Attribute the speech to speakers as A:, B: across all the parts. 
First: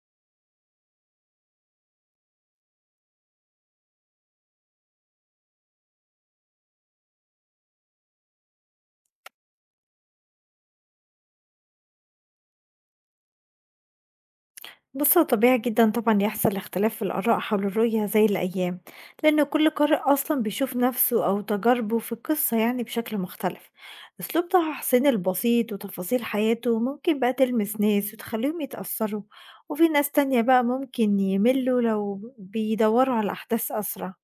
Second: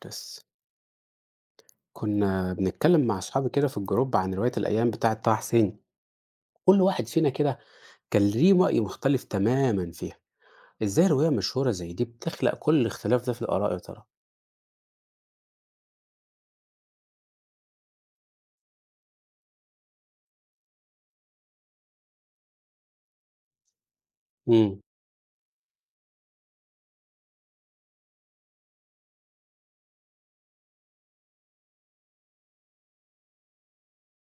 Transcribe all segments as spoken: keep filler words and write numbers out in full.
A: بس كنا بنتكلم مع أصحابي كده في الجروب عن رواية الأيام بتاعة طه حسين. كل واحد فينا كده كان ليه رأي مختلف تماما فيها. إزاي رواية مشهورة زي دي بتخلق كل الاختلاف ده في الآراء يا ترى؟
B: بُص، هو طبيعي جدًا طبعًا يحصل اختلاف في الآراء حول الرؤية زي الأيام، لأن كل قارئ أصلًا بيشوف نفسه أو تجاربه في القصة يعني بشكل مختلف. أسلوب
A: امم.
B: تحسين البسيط وتفاصيل حياته ممكن بقى تلمس ناس وتخليهم يتأثروا، وفي ناس تانية بقى ممكن يملوا لو بيدوروا على أحداث أسرع.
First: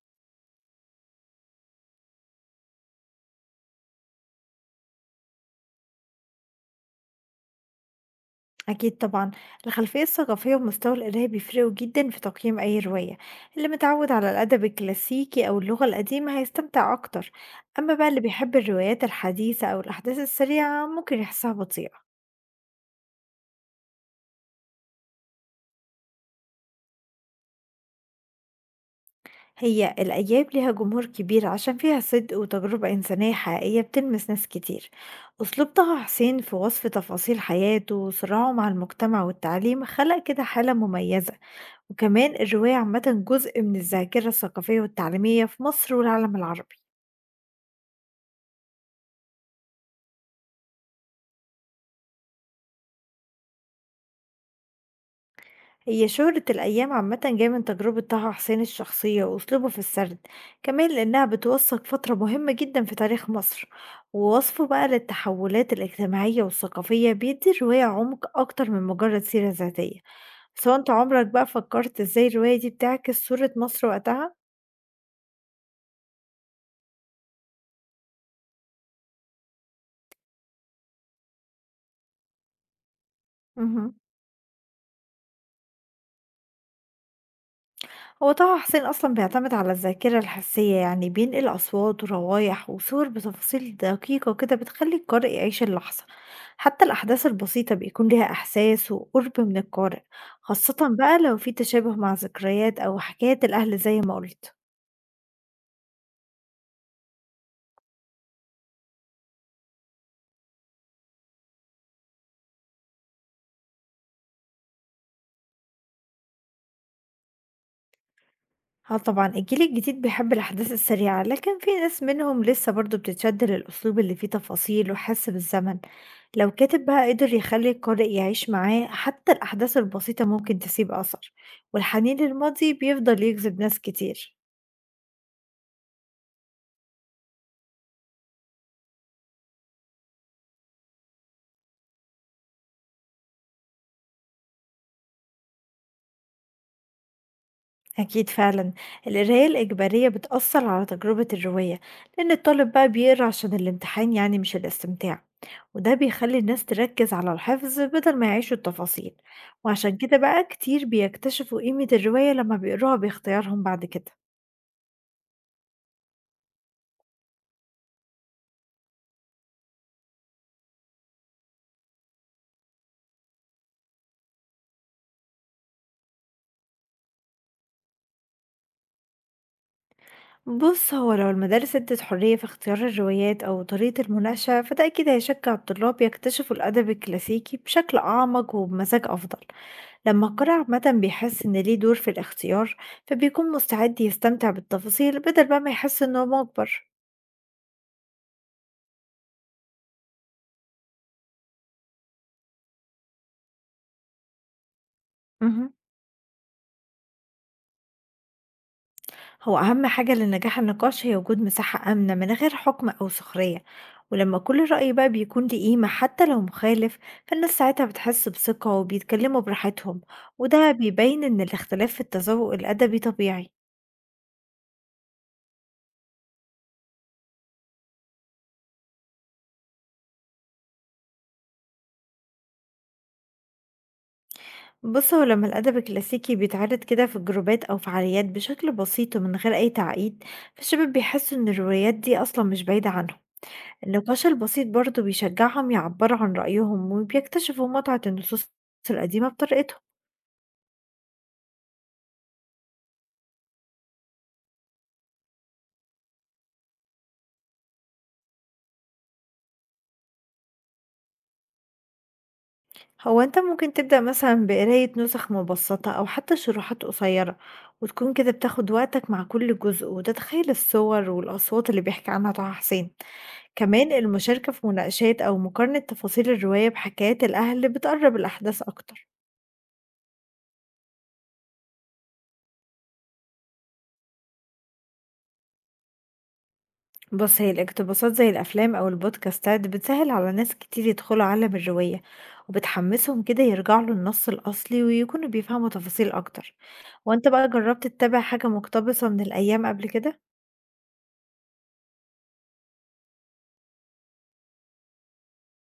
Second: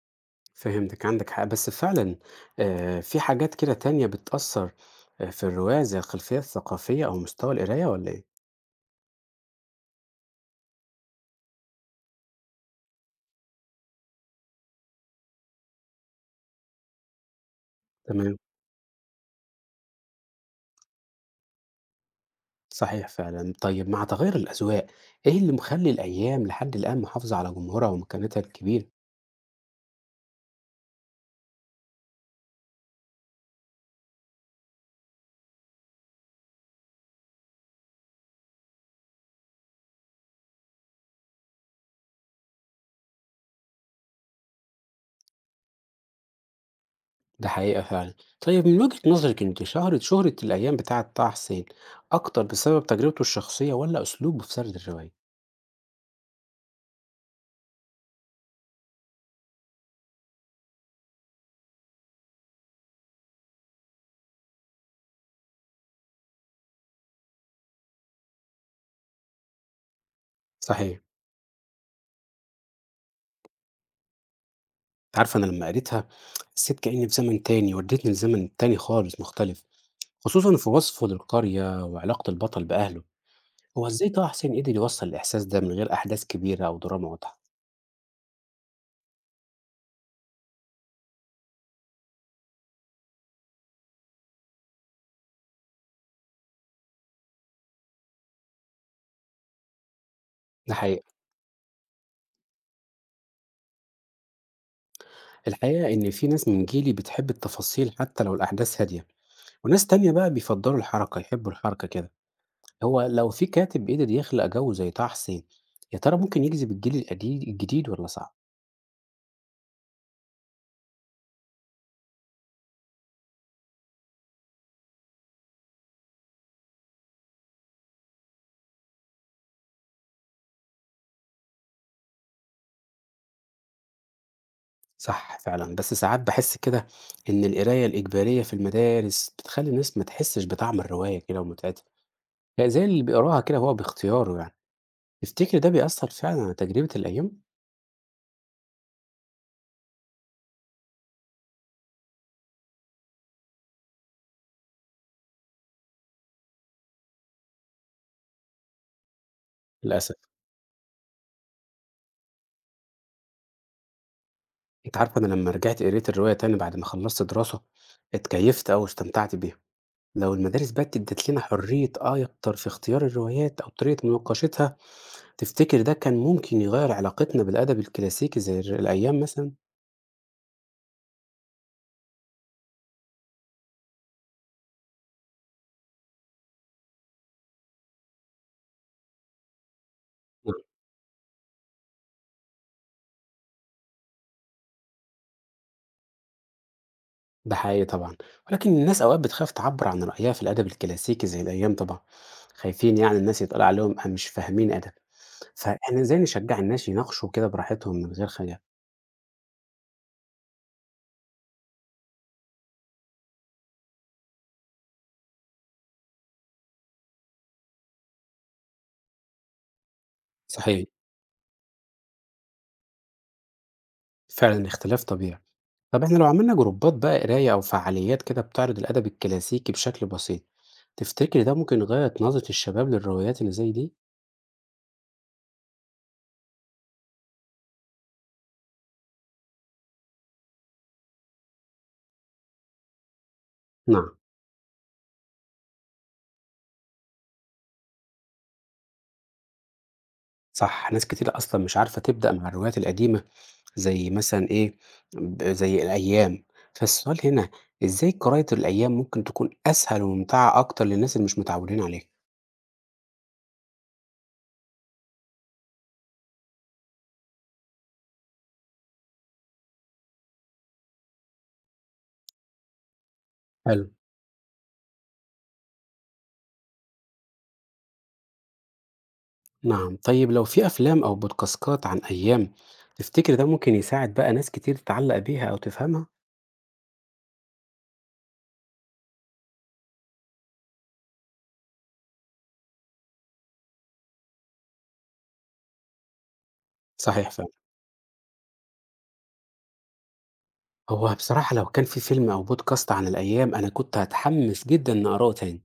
A: فهمتك، عندك حق بس فعلا. آه، في حاجات كده تانية بتأثر. آه، في الرواية زي الخلفية الثقافية أو مستوى القراية ولا إيه؟
B: أكيد طبعا، الخلفية الثقافية ومستوى القراية بيفرقوا جدا في تقييم أي رواية. اللي متعود على الأدب الكلاسيكي أو اللغة القديمة هيستمتع أكتر، أما بقى اللي
A: تمام.
B: بيحب الروايات الحديثة أو الأحداث السريعة ممكن يحسها بطيئة.
A: صحيح فعلا، طيب مع تغير الأذواق إيه اللي مخلي الأيام لحد الآن محافظة على جمهورها ومكانتها الكبيرة؟
B: هي الأياب ليها جمهور كبير عشان فيها صدق وتجربة إنسانية حقيقية بتلمس ناس كتير. أسلوب طه حسين في وصف تفاصيل حياته وصراعه مع المجتمع والتعليم خلق كده حالة مميزة، وكمان الرواية عامة جزء من الذاكرة الثقافية والتعليمية في مصر والعالم العربي.
A: ده حقيقة فعلا. طيب من وجهة نظرك انت، شهرة شهرة الأيام بتاعة طه حسين أكتر بسبب تجربته الشخصية ولا أسلوبه في سرد الرواية؟
B: هي شهرة الأيام عامة جاية من تجربة طه حسين الشخصية وأسلوبه في السرد، كمان لأنها بتوثق فترة مهمة جدا في تاريخ مصر، ووصفه بقى للتحولات الاجتماعية والثقافية بيدي الرواية عمق أكتر من مجرد سيرة ذاتية. سواء أنت
A: صحيح.
B: عمرك بقى فكرت إزاي الرواية دي بتعكس صورة مصر وقتها؟
A: أنت عارفة، أنا لما قريتها حسيت كأني في زمن تاني، وديتني لزمن تاني خالص مختلف، خصوصا في وصفه للقرية وعلاقة البطل بأهله. هو
B: مهم.
A: إزاي طه حسين قدر يوصل الإحساس ده من غير أحداث كبيرة أو دراما واضحة؟
B: هو طه حسين أصلًا بيعتمد على الذاكرة الحسية، يعني بينقل أصوات وروايح وصور بتفاصيل دقيقة كده بتخلّي القارئ يعيش اللحظة، حتى الأحداث البسيطة بيكون ليها إحساس وقرب من القارئ،
A: ده
B: خاصةً
A: حقيقة.
B: بقى لو في تشابه مع ذكريات أو حكايات الأهل زي ما قُلت.
A: الحقيقة إن في ناس من جيلي بتحب التفاصيل حتى لو الأحداث هادية، وناس تانية بقى بيفضلوا الحركة، يحبوا الحركة كده. هو لو في كاتب بيقدر يخلق جو زي طه حسين، يا ترى ممكن يجذب الجيل القديم الجديد ولا صعب؟
B: آه طبعًا، الجيل الجديد بيحب الأحداث السريعة، لكن في ناس منهم لسه برضه بتتشد للأسلوب اللي فيه تفاصيل وحس بالزمن. لو كاتب بقى قدر يخلّي القارئ يعيش معاه، حتى الأحداث البسيطة ممكن تسيب أثر، والحنين للماضي بيفضل يجذب ناس كتير.
A: صح فعلا، بس ساعات بحس كده إن القراية الإجبارية في المدارس بتخلي الناس ما تحسش بطعم الرواية كده ومتعتها، يعني زي اللي بيقراها كده هو باختياره. يعني تفتكر ده بيأثر فعلا على تجربة الأيام؟
B: أكيد فعلا، القراية الإجبارية بتأثر على تجربة الرواية، لأن الطالب بقى بيقرأ عشان الامتحان يعني مش الاستمتاع، وده بيخلي الناس تركز على الحفظ بدل ما يعيشوا التفاصيل، وعشان
A: للأسف.
B: كده بقى كتير بيكتشفوا قيمة الرواية لما بيقروها باختيارهم بعد كده.
A: أنت عارف، أنا لما رجعت قريت الرواية تاني بعد ما خلصت دراسة، اتكيفت أو استمتعت بيها. لو المدارس بقى ادت لنا حرية آه أكتر في اختيار الروايات أو طريقة مناقشتها، تفتكر ده كان ممكن يغير علاقتنا بالأدب الكلاسيكي زي الر- الأيام مثلا؟
B: بص، هو لو المدارس ادت حرية في اختيار الروايات أو طريقة المناقشة فده أكيد هيشجع الطلاب يكتشفوا الأدب الكلاسيكي بشكل أعمق وبمزاج أفضل. لما القارئ
A: نعم.
B: عامة بيحس إن ليه دور في الاختيار فبيكون مستعد يستمتع بالتفاصيل بدل بقى ما يحس إنه مجبر.
A: ده حقيقي طبعا، ولكن الناس أوقات بتخاف تعبر عن رأيها في الأدب الكلاسيكي زي الأيام طبعا، خايفين يعني الناس يتقال عليهم أه مش فاهمين أدب.
B: مهم.
A: فإحنا إزاي نشجع الناس يناقشوا كده براحتهم من غير خجل؟
B: هو أهم حاجة لنجاح النقاش هي وجود مساحة آمنة من غير حكم أو سخرية، ولما كل رأي بقى بيكون ليه قيمة حتى لو مخالف فالناس ساعتها بتحس بثقة وبيتكلموا براحتهم، وده
A: صحيح،
B: بيبين إن الاختلاف في التذوق الأدبي طبيعي.
A: فعلا اختلاف طبيعي. طب احنا لو عملنا جروبات بقى قراية أو فعاليات كده بتعرض الأدب الكلاسيكي بشكل بسيط، تفتكري ده ممكن يغير نظرة الشباب للروايات اللي زي دي؟
B: بُص، هو لمّا الأدب الكلاسيكي بيتعرض كده في الجروبات أو فعاليات بشكل بسيط ومن غير أي تعقيد، فالشباب بيحسوا إن الروايات دي أصلًا مش بعيدة عنهم.
A: نعم.
B: النقاش البسيط برضه بيشجعهم يعبّروا عن رأيهم، وبيكتشفوا متعة النصوص القديمة بطريقتهم.
A: صح، ناس كتير أصلا مش عارفة تبدأ مع الروايات القديمة، زي مثلا إيه، ب- زي الأيام. فالسؤال هنا، إزاي قراءة الأيام ممكن تكون أسهل وممتعة أكتر للناس اللي مش متعودين عليها؟
B: هو أنت ممكن تبدأ مثلًا بقراية نسخ مبسطة أو حتى شروحات قصيرة، وتكون كده بتاخد وقتك مع كل جزء، وتتخيل الصور والأصوات اللي بيحكي عنها طه حسين.
A: حلو.
B: كمان المشاركة في مناقشات أو مقارنة تفاصيل الرواية بحكايات الأهل بتقرب الأحداث أكتر.
A: نعم، طيب لو في أفلام أو بودكاستات عن أيام، تفتكر ده ممكن يساعد بقى ناس كتير تتعلق بيها أو تفهمها؟
B: بص، هي الاقتباسات زي الأفلام أو البودكاستات بتسهل على ناس كتير يدخلوا عالم الرواية، وبتحمسهم كده يرجعوا للنص الأصلي ويكونوا بيفهموا تفاصيل أكتر. وأنت
A: صحيح
B: بقى
A: فعلا.
B: جربت تتابع حاجة مقتبسة من الأيام قبل كده؟
A: هو بصراحة لو كان في فيلم أو بودكاست عن الأيام أنا كنت هتحمس جدا إني أقراه تاني،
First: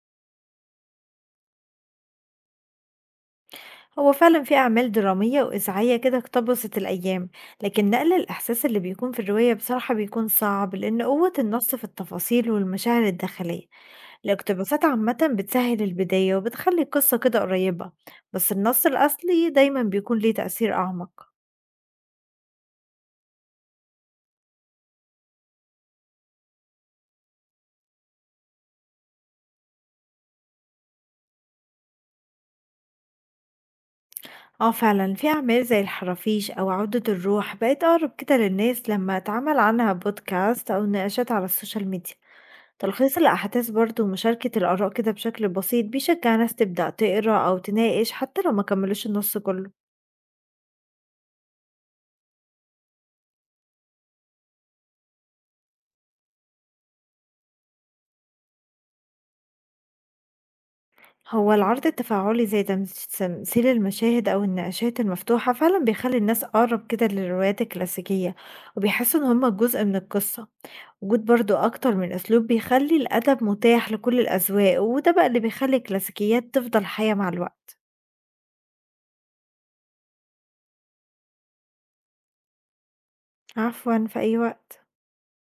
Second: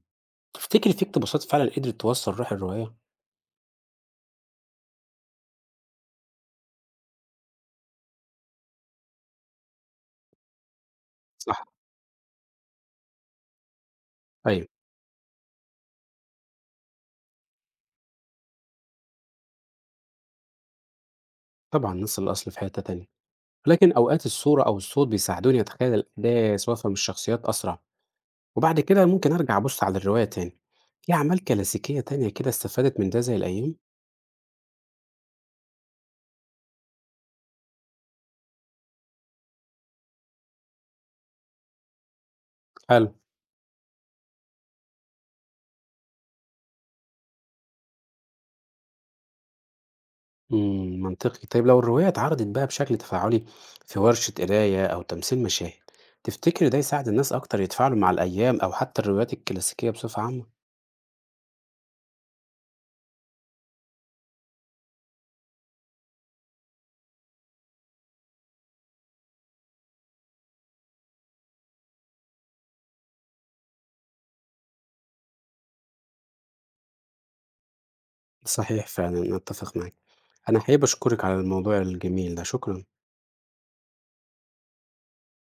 A: تفتكري في اقتباسات فعلا قدرت توصل روح الرواية؟
B: هو فعلا في أعمال درامية وإذاعية كده اقتبست الأيام، لكن نقل الإحساس اللي بيكون في الرواية بصراحة بيكون صعب لأن قوة
A: صح.
B: النص في التفاصيل والمشاعر الداخلية.
A: أيوه.
B: الاقتباسات عامة بتسهل البداية وبتخلي القصة كده قريبة، بس النص الأصلي دايما بيكون ليه تأثير أعمق.
A: طبعا نص الأصل في حتة تانية، لكن أوقات الصورة أو الصوت بيساعدوني أتخيل الأحداث وأفهم الشخصيات أسرع، وبعد كده ممكن أرجع أبص على الرواية تاني. في أعمال كلاسيكية تانية كده استفادت من ده زي الأيام؟
B: اه فعلا، في أعمال زي الحرافيش أو عودة الروح بقت أقرب كده للناس لما اتعمل عنها بودكاست أو نقاشات على السوشيال ميديا.
A: حلو.
B: تلخيص الأحداث برضو ومشاركة الآراء كده بشكل بسيط بيشجع ناس تبدأ تقرأ أو تناقش حتى لو ما كملوش النص كله.
A: امم، منطقي. طيب لو الرواية اتعرضت بقى بشكل تفاعلي، في ورشة قراية أو تمثيل مشاهد، تفتكر ده يساعد الناس أكتر يتفاعلوا مع الأيام أو حتى الروايات الكلاسيكية بصفة عامة؟
B: هو العرض التفاعلي زي تمثيل المشاهد أو النقاشات المفتوحة فعلا بيخلي الناس أقرب كده للروايات الكلاسيكية، وبيحسوا إن هما جزء من القصة. وجود برضو أكتر من أسلوب بيخلي الأدب متاح لكل الأذواق، وده بقى اللي بيخلي الكلاسيكيات تفضل حية مع الوقت.
A: صحيح فعلا، أنا أتفق معاك. أنا حابب أشكرك على الموضوع الجميل ده، شكرا.
B: عفوا، في أي وقت.